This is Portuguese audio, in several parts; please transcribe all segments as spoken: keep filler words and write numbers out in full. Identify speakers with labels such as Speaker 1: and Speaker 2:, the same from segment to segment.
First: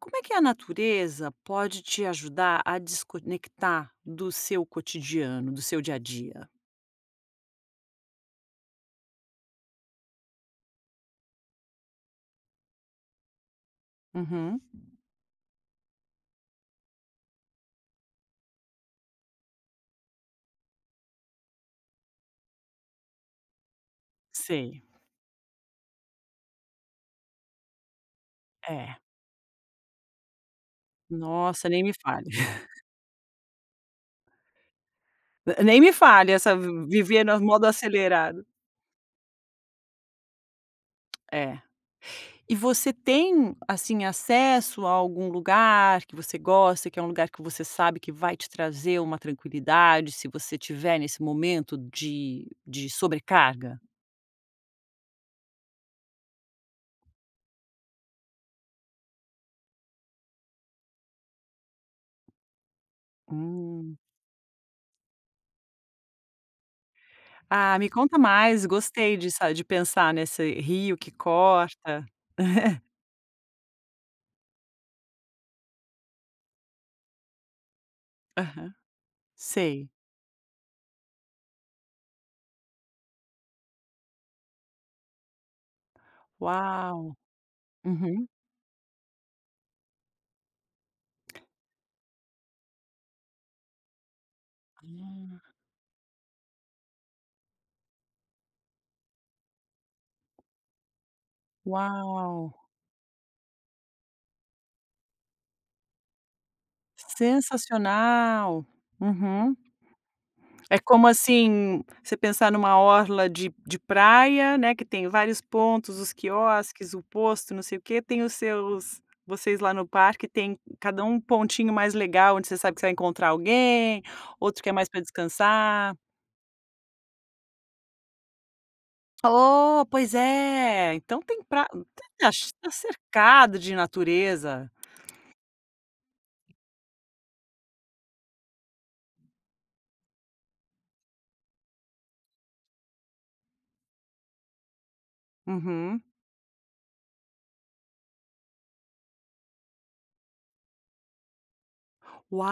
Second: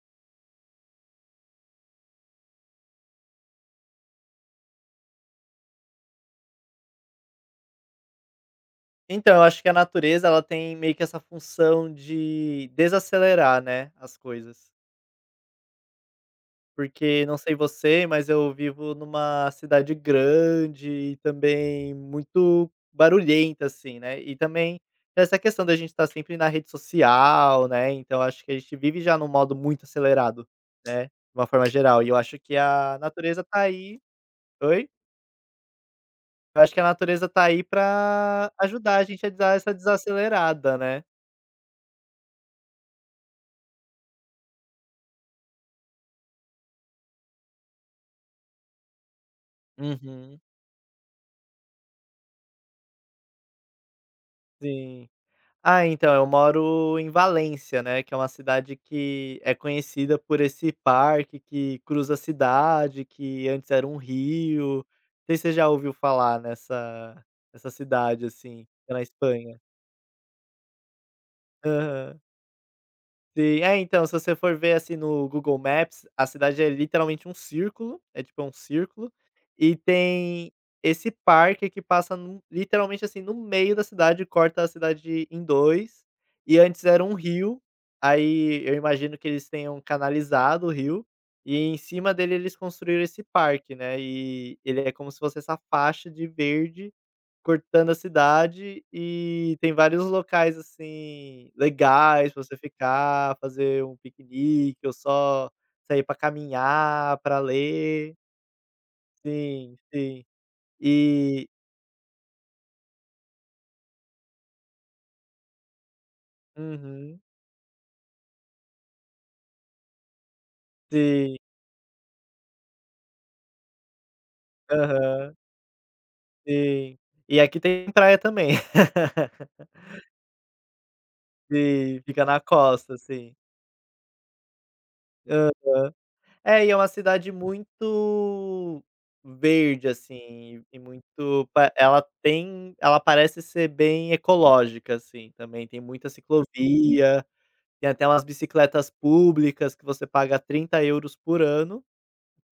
Speaker 1: Como é que a natureza pode te ajudar a desconectar do seu cotidiano, do seu dia a dia?
Speaker 2: Então, eu acho que a natureza ela tem meio que essa função de desacelerar, né, as
Speaker 1: Uhum.
Speaker 2: coisas. Porque não sei você, mas eu vivo numa cidade grande e também muito barulhenta, assim, né. E também
Speaker 1: Sei,
Speaker 2: essa questão da gente estar sempre na rede social, né, então acho que a gente
Speaker 1: é.
Speaker 2: vive já num modo muito acelerado, né, de uma forma
Speaker 1: Nossa, nem me
Speaker 2: geral. E eu
Speaker 1: fale.
Speaker 2: acho que a natureza tá aí. Oi?
Speaker 1: Nem me fale essa
Speaker 2: Eu acho que a
Speaker 1: vi- viver
Speaker 2: natureza
Speaker 1: no
Speaker 2: tá aí
Speaker 1: modo acelerado.
Speaker 2: pra ajudar a gente a dar essa desacelerada, né.
Speaker 1: É. E você tem, assim, acesso a algum lugar que você gosta, que é um lugar que você sabe que vai te trazer uma tranquilidade, se
Speaker 2: Uhum.
Speaker 1: você tiver nesse momento de de sobrecarga?
Speaker 2: Sim. Ah, então, eu moro em Valência, né, que é uma cidade que é conhecida por esse parque que cruza a cidade, que antes era
Speaker 1: Hum.
Speaker 2: um rio. Não sei se você já ouviu falar nessa nessa
Speaker 1: Ah, me conta
Speaker 2: cidade, assim,
Speaker 1: mais,
Speaker 2: que é na
Speaker 1: gostei de sa
Speaker 2: Espanha.
Speaker 1: de pensar nesse rio que corta.
Speaker 2: Aham. Sim. É, então, se você for ver, assim, no Google Maps, a cidade é literalmente um círculo, é tipo, é um
Speaker 1: Aham,
Speaker 2: círculo, e
Speaker 1: sei.
Speaker 2: tem esse parque que passa no literalmente, assim, no meio da cidade, corta a cidade em dois, e antes era
Speaker 1: Uau!
Speaker 2: um rio.
Speaker 1: Uhum.
Speaker 2: Aí eu imagino que eles tenham canalizado o rio, e em cima dele eles construíram esse parque, né, e ele é como se fosse
Speaker 1: Hum.
Speaker 2: essa faixa de verde cortando a cidade. E tem vários locais, assim, legais pra
Speaker 1: Uau,
Speaker 2: você ficar, fazer um piquenique ou só sair pra caminhar, pra ler.
Speaker 1: sensacional! Uhum.
Speaker 2: Sim, sim.
Speaker 1: É como,
Speaker 2: E
Speaker 1: assim, você pensar numa orla de de praia, né, que tem vários pontos, os quiosques, o
Speaker 2: Uhum.
Speaker 1: posto, não sei o quê, tem os seus vocês lá no parque tem cada um
Speaker 2: Sim.
Speaker 1: pontinho mais legal, onde você sabe que você vai encontrar alguém, outro que é mais para
Speaker 2: Aham.
Speaker 1: descansar.
Speaker 2: Sim. E aqui tem praia também.
Speaker 1: Oh, pois é. Então tem pra
Speaker 2: Sim, fica
Speaker 1: tá
Speaker 2: na
Speaker 1: ch- tá
Speaker 2: costa, assim.
Speaker 1: cercado de natureza.
Speaker 2: É, e é uma cidade muito verde, assim, e muito pa ela tem ela parece ser bem ecológica, assim, também tem
Speaker 1: Uhum.
Speaker 2: muita ciclovia, tem até umas bicicletas públicas que você paga trinta euros por ano,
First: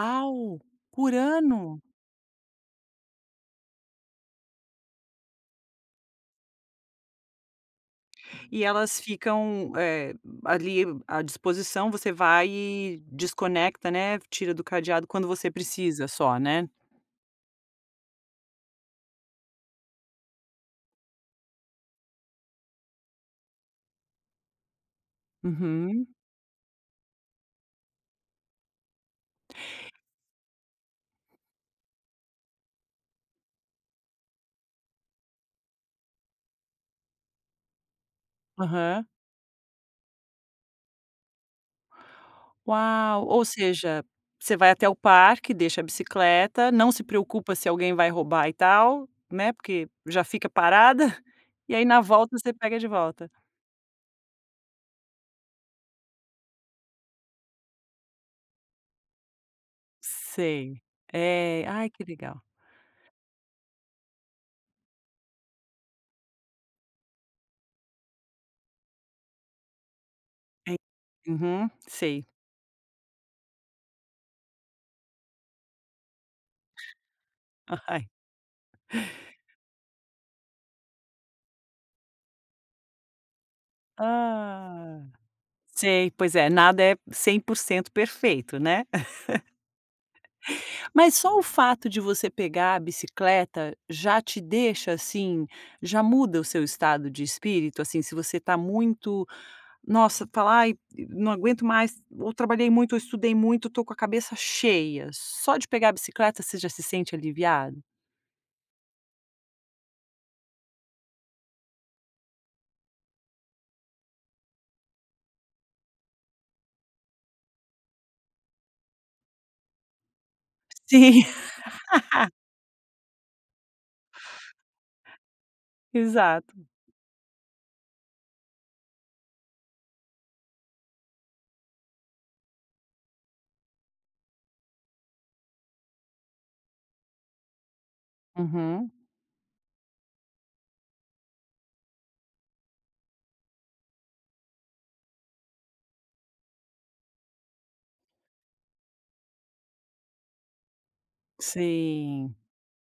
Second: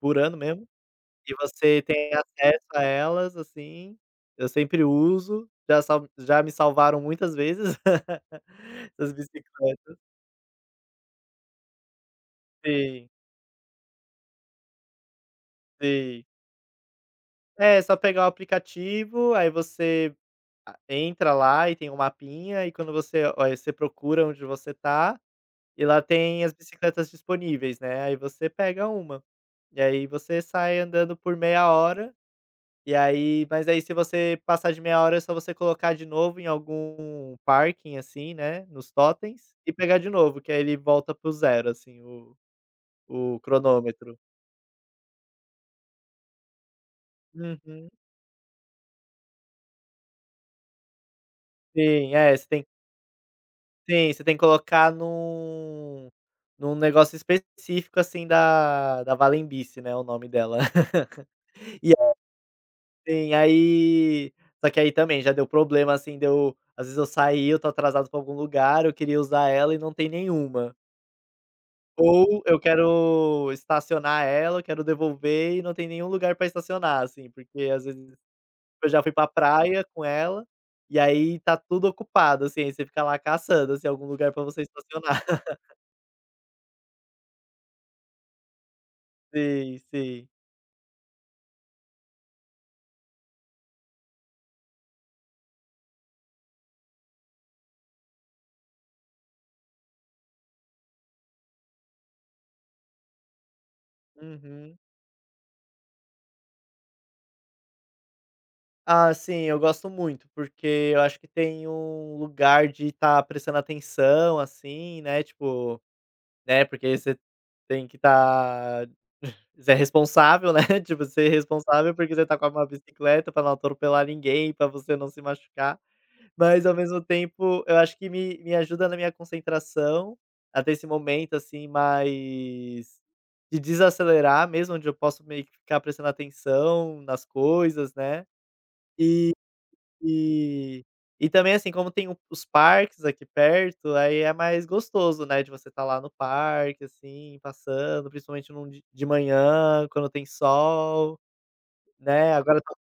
Speaker 2: por ano mesmo,
Speaker 1: por
Speaker 2: e você
Speaker 1: ano.
Speaker 2: tem acesso a elas, assim, eu sempre uso, já sal já me salvaram muitas vezes
Speaker 1: E elas
Speaker 2: essas
Speaker 1: ficam,
Speaker 2: bicicletas.
Speaker 1: eh, ali à disposição, você vai e
Speaker 2: Sim,
Speaker 1: desconecta, né, tira do cadeado quando você precisa
Speaker 2: sim.
Speaker 1: só, né?
Speaker 2: É, é só pegar o aplicativo, aí você A entra lá e tem um mapinha, e quando você olha, você procura onde você tá, e lá
Speaker 1: Uhum.
Speaker 2: tem as bicicletas disponíveis, né, aí você pega uma. E aí você sai andando por meia hora, e aí mas aí se você passar de meia hora é só você colocar de novo em algum parking, assim, né, nos
Speaker 1: Aham.
Speaker 2: totens, e pegar de novo, que aí ele volta para zero, assim, o
Speaker 1: Uau,
Speaker 2: o
Speaker 1: ou seja,
Speaker 2: cronômetro.
Speaker 1: você vai até o parque, deixa a bicicleta, não se preocupa se
Speaker 2: Uhum.
Speaker 1: alguém vai roubar e tal, né, porque já fica parada, e aí na
Speaker 2: Sim, é,
Speaker 1: volta
Speaker 2: você
Speaker 1: você
Speaker 2: tem
Speaker 1: pega de volta.
Speaker 2: sim, você tem que colocar num num negócio específico, assim, da da Valembice, né, o nome dela.
Speaker 1: Sei. É. Ai,
Speaker 2: E,
Speaker 1: que legal.
Speaker 2: assim, aí só que aí também já deu problema, assim, deu às vezes eu saí, eu tô atrasado pra algum lugar, eu queria usar ela e não tem
Speaker 1: É.
Speaker 2: nenhuma.
Speaker 1: Uhum, sei.
Speaker 2: Ou eu quero estacionar ela, eu quero devolver e não tem nenhum lugar pra estacionar, assim, porque às
Speaker 1: Ai.
Speaker 2: vezes eu já fui pra praia com ela, e aí tá tudo ocupado, assim, aí você fica lá caçando, assim, algum lugar pra você
Speaker 1: Ah,
Speaker 2: estacionar.
Speaker 1: sei. Pois é, nada é cem por cento perfeito, né.
Speaker 2: Sim, sim.
Speaker 1: Mas só o fato de você pegar a bicicleta já te deixa, assim, já muda o seu estado de espírito? Assim, se você tá muito, nossa, falar: "Ai, não aguento mais, ou trabalhei muito, ou estudei muito, tô com a cabeça
Speaker 2: Uhum.
Speaker 1: cheia", só de pegar a bicicleta você já se sente aliviado?
Speaker 2: Ah, sim, eu gosto muito, porque eu acho que tem um lugar de estar prestando atenção, assim, né, tipo, né, porque você tem que estar você é responsável, né, tipo,
Speaker 1: Sim,
Speaker 2: você é responsável porque você tá com uma bicicleta pra não atropelar ninguém, pra você não se machucar, mas
Speaker 1: exato.
Speaker 2: ao mesmo tempo eu acho que me me ajuda na minha concentração, até esse momento, assim, mais de desacelerar mesmo, onde eu posso meio que ficar prestando atenção nas coisas, né.
Speaker 1: Uhum,
Speaker 2: E e e também, assim, como tem o os parques aqui perto, aí é mais gostoso, né, de você estar lá no parque, assim, passando, principalmente num de de manhã, quando tem sol, né.
Speaker 1: sim.
Speaker 2: Agora tá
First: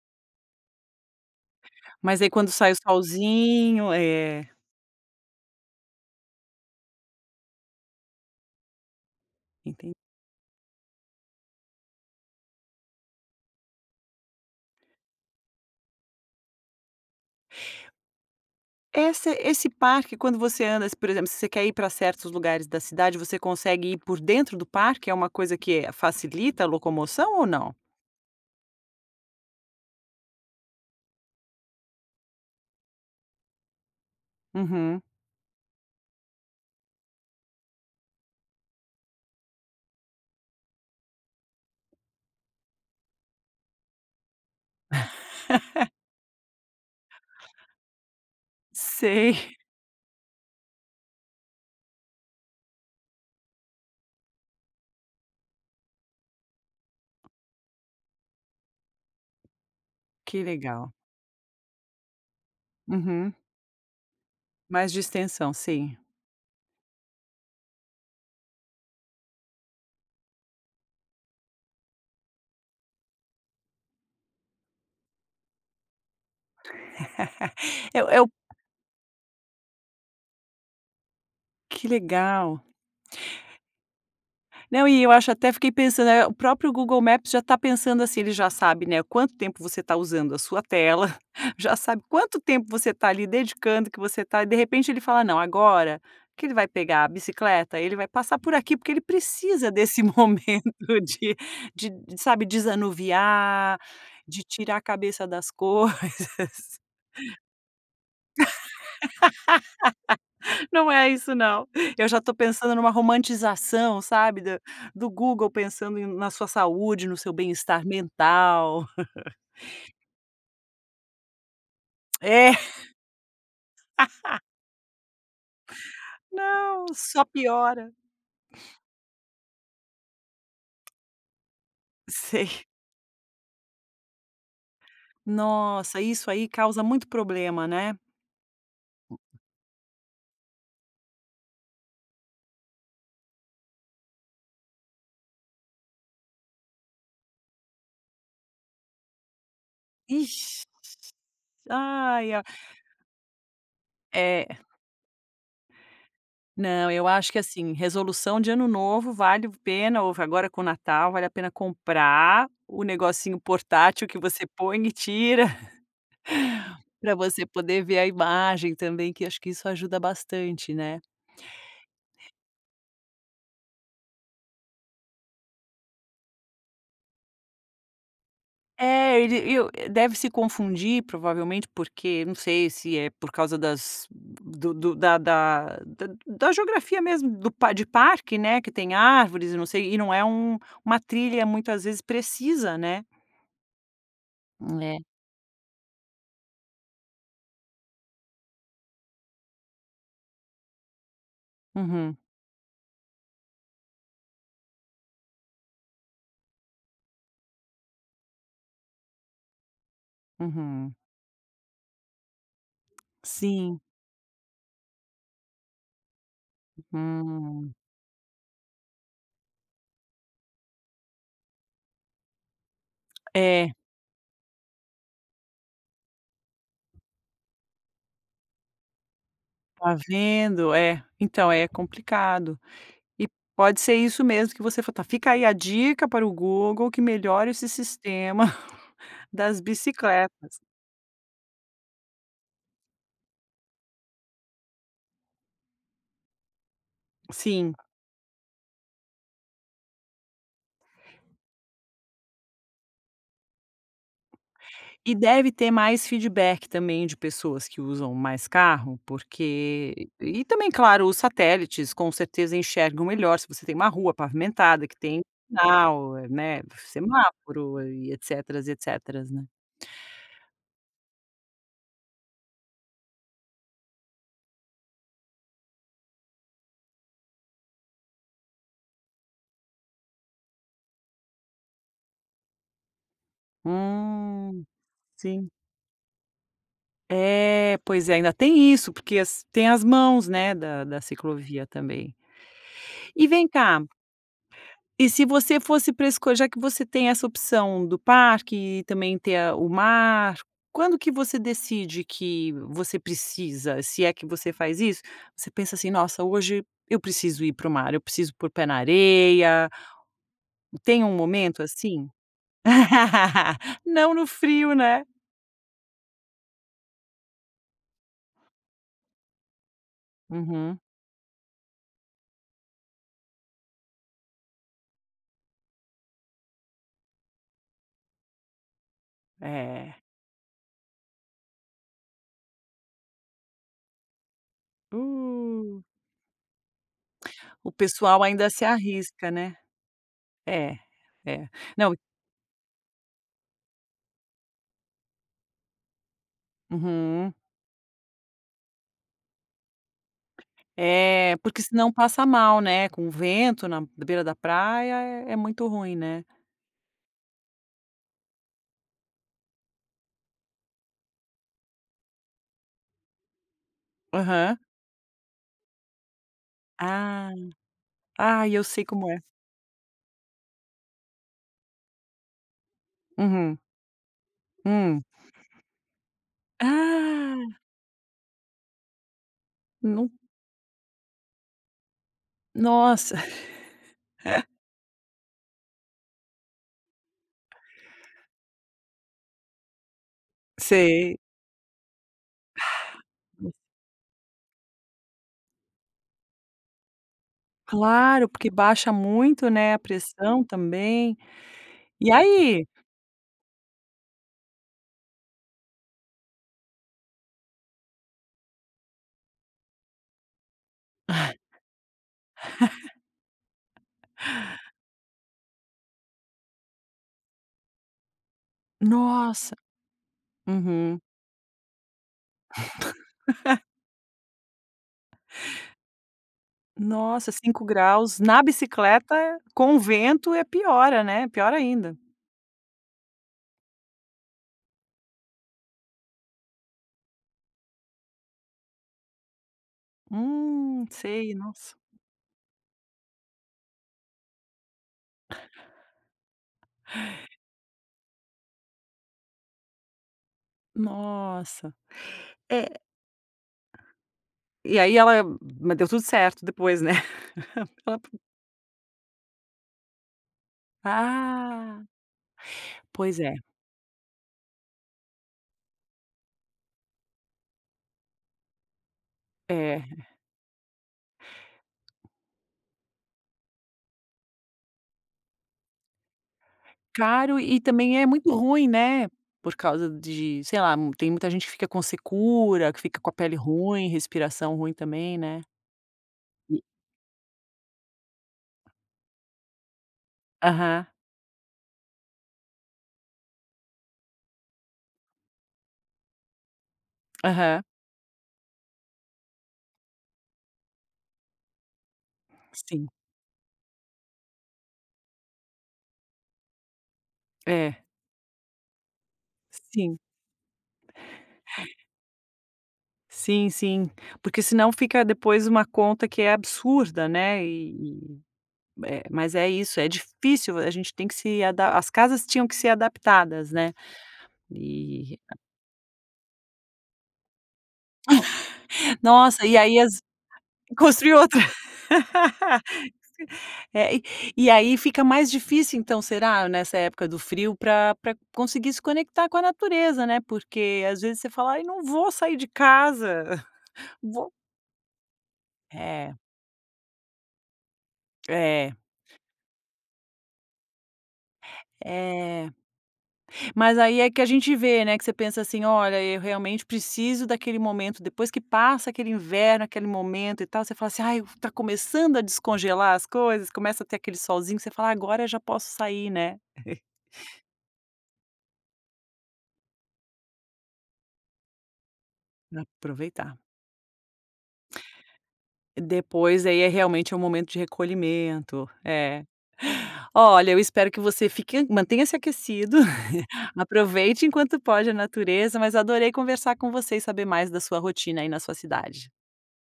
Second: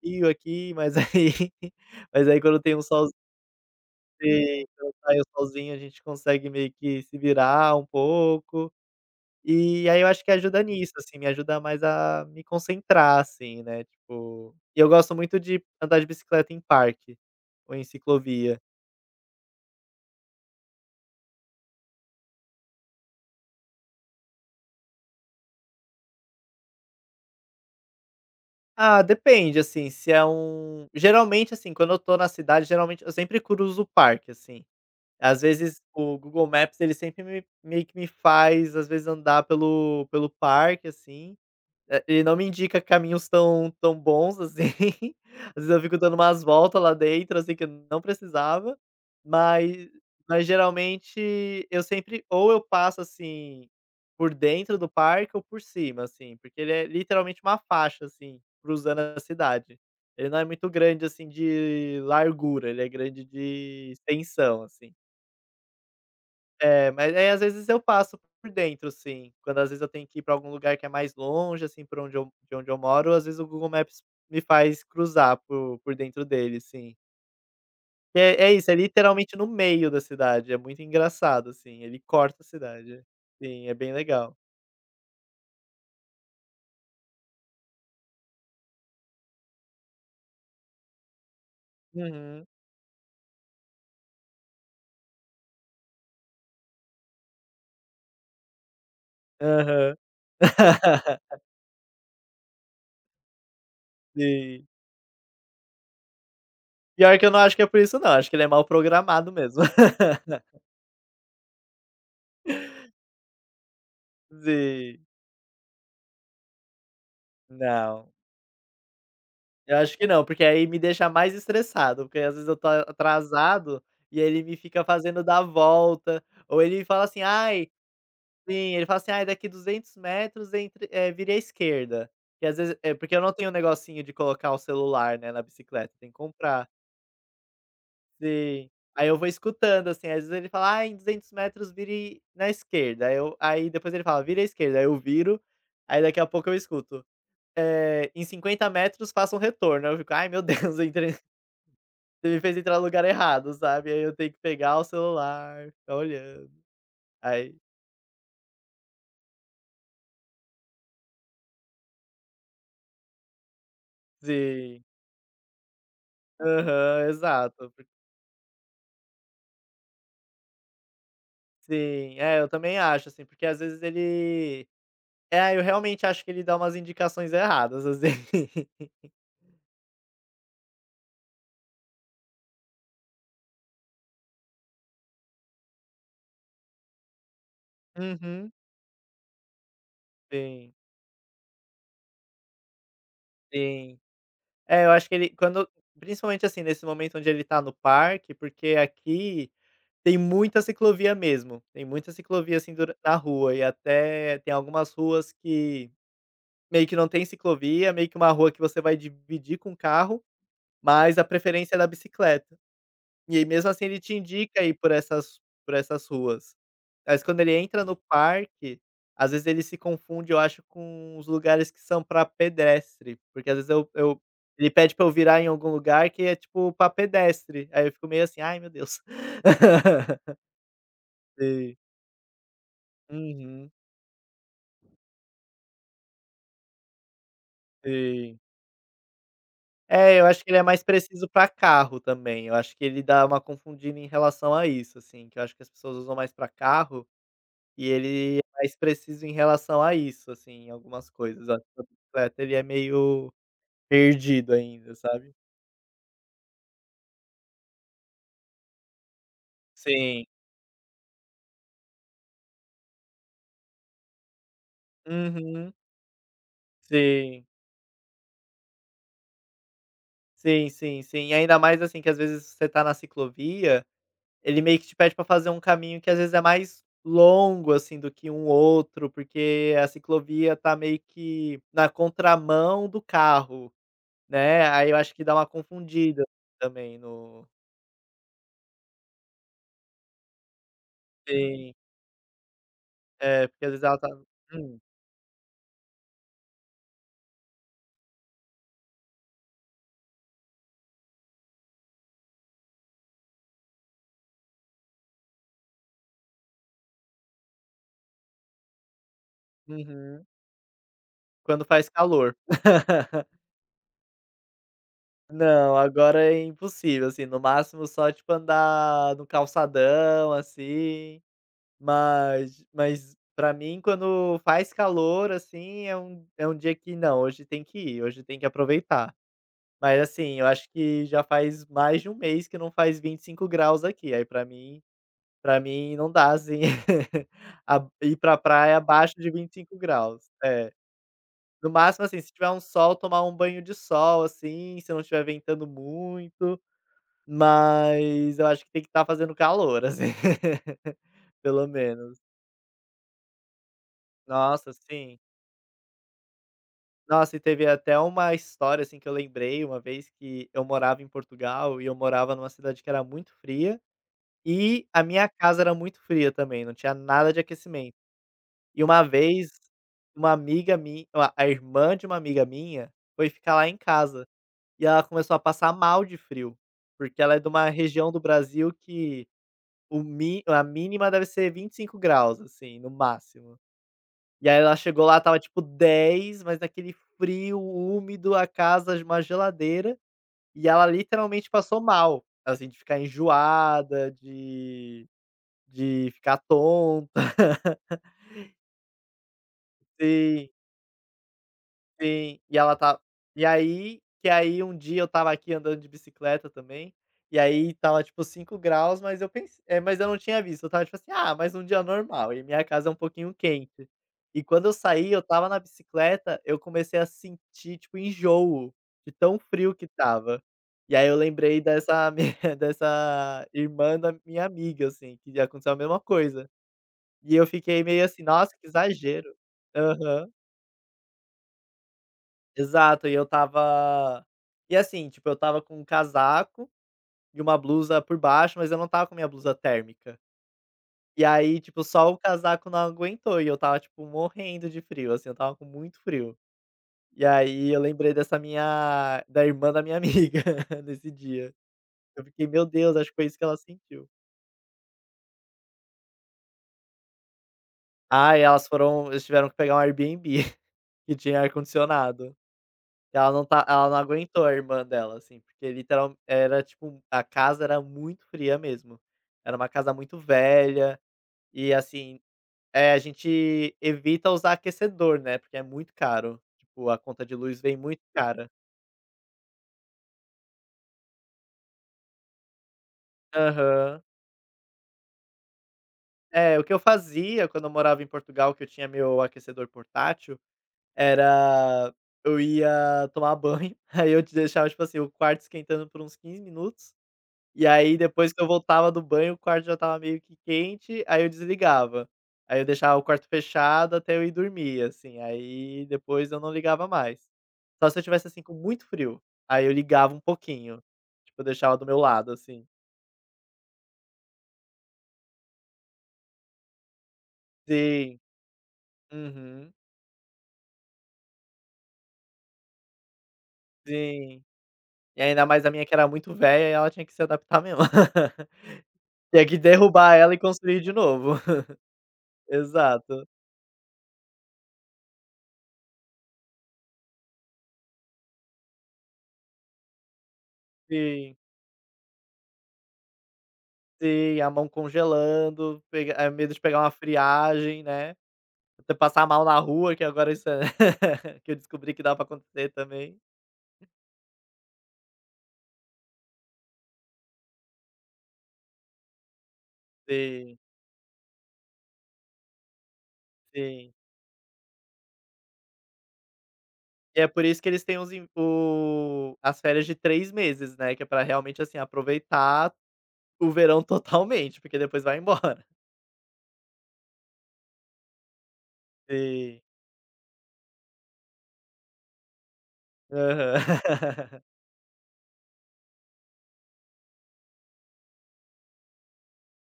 Speaker 2: frio aqui, mas aí
Speaker 1: Mas
Speaker 2: mas
Speaker 1: aí
Speaker 2: aí
Speaker 1: quando
Speaker 2: quando
Speaker 1: sai
Speaker 2: tem
Speaker 1: o
Speaker 2: um solzinho,
Speaker 1: solzinho é,
Speaker 2: quando sai o solzinho, a gente consegue meio que se virar um pouco. E
Speaker 1: entendi.
Speaker 2: aí eu acho que ajuda nisso, assim, me ajuda mais a me concentrar, assim, né, tipo, e eu gosto muito de andar de bicicleta em parque ou em ciclovia.
Speaker 1: Essa Esse parque quando você anda, se por exemplo, se você quer ir pra certos lugares da cidade, você consegue ir por dentro do parque? É uma coisa que, eh, facilita a locomoção ou não?
Speaker 2: Ah, depende, assim, se é um geralmente, assim, quando eu tô na cidade, geralmente eu sempre cruzo o parque, assim.
Speaker 1: Uhum.
Speaker 2: Às vezes o Google Maps, ele sempre me meio que me faz, às vezes, andar pelo pelo parque, assim. É, ele não me indica caminhos tão tão bons, assim. Às vezes eu fico dando umas voltas lá dentro, assim, que eu não precisava,
Speaker 1: Sei,
Speaker 2: mas mas geralmente eu sempre ou eu passo, assim, por dentro do parque ou por cima, assim, porque ele é literalmente uma faixa, assim, cruzando a cidade. Ele não
Speaker 1: que
Speaker 2: é muito
Speaker 1: legal.
Speaker 2: grande, assim, de largura, ele é grande
Speaker 1: Uhum.
Speaker 2: de extensão,
Speaker 1: Mais
Speaker 2: assim.
Speaker 1: distensão, sim.
Speaker 2: É, mas aí às vezes eu passo por dentro, sim. Quando às vezes eu tenho que ir pra algum lugar que é mais longe, assim, por onde eu de onde eu moro, às vezes o Google Maps me faz cruzar por por dentro dele, sim.
Speaker 1: É o é
Speaker 2: E
Speaker 1: o
Speaker 2: É é isso, é literalmente no meio da cidade, é muito engraçado, assim,
Speaker 1: Que
Speaker 2: ele corta a
Speaker 1: legal.
Speaker 2: cidade. Sim, é bem legal.
Speaker 1: Não, e eu acho até fiquei pensando, eh, o próprio Google Maps já está pensando assim, ele já sabe, né, quanto tempo você está usando a sua tela, já sabe quanto
Speaker 2: Uhum.
Speaker 1: tempo você está ali dedicando, que você está e de repente ele fala: "Não, agora que ele vai pegar a bicicleta, ele vai passar por aqui, porque ele precisa
Speaker 2: Aham.
Speaker 1: desse momento de de, de, sabe, desanuviar, de
Speaker 2: Sim.
Speaker 1: tirar a cabeça das coisas".
Speaker 2: Pior que eu não acho que é por isso, não, acho que ele é mal programado mesmo.
Speaker 1: Não é isso não. Eu já tô pensando numa romantização, sabe, da
Speaker 2: Sim.
Speaker 1: do Google pensando em na sua saúde, no seu bem-estar
Speaker 2: Não.
Speaker 1: mental.
Speaker 2: Eu acho que não, porque aí me deixa mais estressado, porque às vezes
Speaker 1: É,
Speaker 2: eu tô atrasado, e ele me fica fazendo dar volta, ou ele
Speaker 1: não,
Speaker 2: fala assim:
Speaker 1: só
Speaker 2: "Ai",
Speaker 1: piora.
Speaker 2: sim, ele fala assim: "Ai, daqui duzentos metros entre eh, vire à esquerda", que
Speaker 1: Sei.
Speaker 2: às vezes é porque eu não tenho o negocinho de colocar o celular, né, na bicicleta,
Speaker 1: Nossa,
Speaker 2: tem que
Speaker 1: isso aí
Speaker 2: comprar.
Speaker 1: causa muito problema, né.
Speaker 2: Sim. Aí eu vou escutando, assim, às vezes ele fala: "Ah, em duzentos metros vire na esquerda", aí eu aí depois ele fala: "Vire à esquerda", aí eu viro, aí daqui a pouco eu escuto: "Eh, em cinquenta metros faça um retorno", aí eu fico: "Ai meu
Speaker 1: Ixi.
Speaker 2: Deus, eu entrei
Speaker 1: Ai,
Speaker 2: você me
Speaker 1: a
Speaker 2: fez entrar no lugar errado", sabe. Aí eu tenho que
Speaker 1: é,
Speaker 2: pegar o celular, ficar olhando.
Speaker 1: não, eu acho que,
Speaker 2: Aí
Speaker 1: assim, resolução de ano novo vale a pena ou agora com o Natal, vale a pena comprar o negocinho portátil que você põe
Speaker 2: sim.
Speaker 1: e tira.
Speaker 2: Aham,
Speaker 1: Para você
Speaker 2: exato.
Speaker 1: poder
Speaker 2: Por
Speaker 1: ver a imagem também, que acho que isso ajuda bastante, né?
Speaker 2: Sim. É, eu também acho, assim, porque às vezes ele é, eu realmente acho que ele dá umas indicações erradas, assim.
Speaker 1: É, ele eu eh, deve se confundir provavelmente, porque não sei se é por causa das do do da da da da geografia mesmo do pa de parque,
Speaker 2: Uhum.
Speaker 1: né, que tem árvores e não sei, e não é um
Speaker 2: Sim,
Speaker 1: uma trilha muitas vezes precisa, né?
Speaker 2: sim. É, eu
Speaker 1: É.
Speaker 2: acho que ele quando principalmente, assim, nesse momento onde ele tá no parque, porque aqui tem muita ciclovia mesmo. Tem muita
Speaker 1: Uhum,
Speaker 2: ciclovia, assim, dura na rua, e até tem algumas ruas que meio que não tem ciclovia, meio que uma rua que você vai dividir com o carro,
Speaker 1: uhum.
Speaker 2: mas a preferência é da bicicleta. E aí mesmo
Speaker 1: Sim.
Speaker 2: assim ele te indica ir por essas por essas ruas. Mas quando ele
Speaker 1: Hum.
Speaker 2: entra no parque, às vezes ele se confunde, eu acho, com os lugares que são pra pedestre, porque às vezes
Speaker 1: É,
Speaker 2: eu eu ele pede pra eu virar em algum lugar que é tipo pra pedestre, aí eu fico meio assim: "Ai meu Deus".
Speaker 1: tá vendo? É, então é
Speaker 2: Sim.
Speaker 1: complicado. E
Speaker 2: Uhum.
Speaker 1: pode ser isso mesmo que você fa tá, fica aí a dica para o Google que melhore esse
Speaker 2: Sim.
Speaker 1: sistema das
Speaker 2: É, eu acho que ele
Speaker 1: bicicletas.
Speaker 2: é mais preciso pra carro também, eu acho que ele dá uma confundida em relação a isso, assim, que eu acho que as pessoas usam mais pra carro,
Speaker 1: Sim.
Speaker 2: e ele é mais preciso em relação a isso, assim, em algumas coisas. Eu acho que a bicicleta ele é meio perdido ainda,
Speaker 1: E
Speaker 2: sabe.
Speaker 1: deve ter mais feedback também de pessoas que usam mais carro, porque
Speaker 2: Sim.
Speaker 1: e também, claro, os satélites com certeza enxergam melhor se você tem uma rua pavimentada que tem
Speaker 2: Uhum.
Speaker 1: sinal, eh, né,
Speaker 2: Sim.
Speaker 1: semáforo e etceteras e né.
Speaker 2: Sim, sim, sim. E ainda mais, assim, que às vezes você tá na ciclovia. Ele meio que te pede pra fazer um caminho que às vezes é mais longo, assim, do que um outro, porque a ciclovia tá meio que na contramão do carro,
Speaker 1: Hum,
Speaker 2: né, aí eu acho que dá uma
Speaker 1: sim.
Speaker 2: confundida também no
Speaker 1: É, pois é, ainda tem isso, porque as tem as mãos, né, da da ciclovia
Speaker 2: sim,
Speaker 1: também. E vem
Speaker 2: é, porque
Speaker 1: cá,
Speaker 2: às vezes ela tá hum,
Speaker 1: e se você fosse pra esco já que você tem essa opção do parque e também ter a o mar, quando que você decide que você precisa, se é que você faz isso, você pensa assim: "Nossa, hoje eu preciso ir para o mar, eu preciso pôr pé na areia",
Speaker 2: uhum.
Speaker 1: tem um momento
Speaker 2: Quando faz
Speaker 1: assim?
Speaker 2: calor.
Speaker 1: Não no frio, né?
Speaker 2: Não, agora é impossível, assim, no máximo só, tipo, andar no calçadão,
Speaker 1: Uhum.
Speaker 2: assim. Mas mas para mim quando faz calor, assim, é um é um dia que não, hoje tem que ir, hoje tem que aproveitar.
Speaker 1: É.
Speaker 2: Mas assim, eu acho que já faz mais de um mês que não faz vinte e cinco graus aqui, aí pra mim para
Speaker 1: Uh.
Speaker 2: mim não dá, assim,
Speaker 1: O
Speaker 2: a ir
Speaker 1: pessoal
Speaker 2: pra
Speaker 1: ainda se
Speaker 2: praia abaixo
Speaker 1: arrisca,
Speaker 2: de vinte
Speaker 1: né.
Speaker 2: e cinco graus. É,
Speaker 1: É, é.
Speaker 2: no
Speaker 1: Não,
Speaker 2: máximo, assim, se tiver um sol, tomar um banho de sol, assim, se não estiver ventando muito,
Speaker 1: uhum.
Speaker 2: mas eu acho que tem que estar fazendo calor, assim,
Speaker 1: É, porque
Speaker 2: pelo
Speaker 1: senão
Speaker 2: menos.
Speaker 1: passa mal, né, com o vento na beira da
Speaker 2: Nossa,
Speaker 1: praia
Speaker 2: sim.
Speaker 1: é é muito ruim, né.
Speaker 2: Nossa, e teve até uma história, assim, que eu lembrei, uma vez que eu morava em Portugal e eu morava numa cidade que era muito fria,
Speaker 1: Aham.
Speaker 2: e a minha casa era muito fria também, não tinha
Speaker 1: Ah.
Speaker 2: nada de aquecimento.
Speaker 1: Ah, eu sei
Speaker 2: E uma
Speaker 1: como é.
Speaker 2: vez, uma amiga minha a irmã de uma amiga minha foi ficar
Speaker 1: Uhum.
Speaker 2: lá em casa, e
Speaker 1: Hum.
Speaker 2: ela começou a passar mal de frio, porque ela é
Speaker 1: Ah,
Speaker 2: de uma região do Brasil que o
Speaker 1: no
Speaker 2: mi a mínima deve ser vinte e cinco graus, assim, no
Speaker 1: nossa.
Speaker 2: máximo. E aí ela chegou lá, tava tipo dez, mas naquele frio úmido, a casa, uma geladeira, e ela
Speaker 1: Sei.
Speaker 2: literalmente passou mal, assim, de ficar enjoada, de de ficar tonta.
Speaker 1: Claro, porque baixa muito, né, a pressão
Speaker 2: Sim.
Speaker 1: também. E
Speaker 2: Sim, e
Speaker 1: aí?
Speaker 2: ela tá e aí que aí um dia eu tava aqui andando de bicicleta também, e aí tava tipo cinco graus, mas eu pensei, é mas eu não tinha visto, eu tava tipo assim: "Ah, mais um dia normal", e minha casa é um pouquinho quente. E quando eu saí, eu tava na bicicleta, eu comecei a sentir tipo enjoo, de tão
Speaker 1: Nossa.
Speaker 2: frio que tava. E
Speaker 1: Uhum.
Speaker 2: aí eu lembrei dessa mi dessa irmã da minha amiga, assim, que aconteceu a mesma coisa.
Speaker 1: Nossa,
Speaker 2: E eu
Speaker 1: cinco
Speaker 2: fiquei meio
Speaker 1: graus
Speaker 2: assim:
Speaker 1: na
Speaker 2: "Nossa, que
Speaker 1: bicicleta
Speaker 2: exagero".
Speaker 1: com
Speaker 2: Aham.
Speaker 1: vento é piora, né, pior ainda.
Speaker 2: Exato, e eu tava e assim, tipo, eu tava com um casaco e uma blusa por baixo, mas eu não tava com minha blusa térmica.
Speaker 1: Hum,
Speaker 2: E
Speaker 1: sei,
Speaker 2: aí,
Speaker 1: nossa.
Speaker 2: tipo, só o casaco não aguentou, e eu tava tipo morrendo de frio, assim, eu tava com muito frio. E aí eu lembrei dessa minha da irmã da minha amiga nesse dia.
Speaker 1: Nossa.
Speaker 2: Eu fiquei: "Meu
Speaker 1: É,
Speaker 2: Deus, acho que foi isso que ela sentiu".
Speaker 1: e aí ela mas deu tudo certo depois, né. Ela
Speaker 2: Ah, e elas foram eles tiveram que pegar um Airbnb que tinha
Speaker 1: ah,
Speaker 2: ar-condicionado.
Speaker 1: pois
Speaker 2: Ela
Speaker 1: é,
Speaker 2: não tá ela não aguentou a irmã dela, assim, porque literal era tipo a casa era muito fria mesmo. Era uma
Speaker 1: é
Speaker 2: casa muito velha e, assim, eh, a gente evita usar aquecedor, né, porque é muito caro. Tipo, a conta de
Speaker 1: caro e
Speaker 2: luz vem
Speaker 1: também
Speaker 2: muito
Speaker 1: é muito
Speaker 2: cara.
Speaker 1: ruim, né, por causa de, sei lá, mu- tem muita gente que fica com secura, que fica com a pele ruim,
Speaker 2: Aham.
Speaker 1: respiração ruim também, né.
Speaker 2: É,
Speaker 1: E
Speaker 2: o que eu fazia quando eu morava em Portugal, que eu tinha meu aquecedor portátil,
Speaker 1: aham,
Speaker 2: era eu ia tomar banho, aí eu te deixava, tipo assim, o quarto esquentando por uns quinze minutos.
Speaker 1: aham,
Speaker 2: E aí depois que eu voltava do banho, o quarto já estava meio que quente, aí eu desligava. Aí eu
Speaker 1: sim,
Speaker 2: deixava o quarto fechado até eu ir dormir, assim, aí depois eu não ligava mais.
Speaker 1: é,
Speaker 2: Só se eu tivesse, assim, com muito frio, aí eu
Speaker 1: sim.
Speaker 2: ligava um pouquinho, tipo, eu deixava do meu lado, assim.
Speaker 1: Sim, sim. Porque senão fica depois uma conta que é absurda, né, e
Speaker 2: Sim.
Speaker 1: e eh, mas é
Speaker 2: Uhum.
Speaker 1: isso, é difícil, a gente tem que se adaptar. As casas tinham que ser adaptadas, né.
Speaker 2: Sim.
Speaker 1: E
Speaker 2: E ainda mais a minha que era muito velha, e ela tinha que se adaptar mesmo. Tinha
Speaker 1: nossa, e
Speaker 2: que
Speaker 1: aí as
Speaker 2: derrubar ela e construir de
Speaker 1: construir
Speaker 2: novo.
Speaker 1: outra.
Speaker 2: Exato.
Speaker 1: É, e e aí fica mais difícil então, será, nessa época do frio para pra conseguir se conectar com a natureza, né, porque às vezes você
Speaker 2: Sim,
Speaker 1: fala: "Ai, não vou sair de casa, vou".
Speaker 2: sim, a mão congelando, pega
Speaker 1: É,
Speaker 2: eh, medo de pegar uma friagem, né.
Speaker 1: é,
Speaker 2: Até passar mal na rua, que agora isso é que eu descobri que dá pra
Speaker 1: é.
Speaker 2: acontecer também.
Speaker 1: Mas aí é que a gente vê, né, que você pensa assim: "Olha, eu realmente preciso daquele momento", depois que passa aquele inverno, aquele momento e
Speaker 2: Sim,
Speaker 1: tal, você fala assim: "Ai, tá começando a descongelar as coisas", começa a
Speaker 2: sim.
Speaker 1: ter aquele solzinho que você fala: "Agora eu já posso sair, né,
Speaker 2: E é por isso que eles têm os in o as férias de três meses, né, que é pra realmente, assim,
Speaker 1: pra
Speaker 2: aproveitar
Speaker 1: aproveitar".
Speaker 2: o verão totalmente, porque depois vai embora.
Speaker 1: Depois aí é realmente é um momento de recolhimento, é.
Speaker 2: Sim.
Speaker 1: Olha, eu espero que você fique mantenha-se aquecido,
Speaker 2: Aham.
Speaker 1: aproveite enquanto pode a natureza, mas adorei conversar com você e saber mais da sua rotina aí na sua cidade.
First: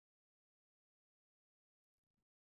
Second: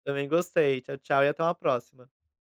Speaker 2: Também gostei. Tchau, tchau, e até uma próxima.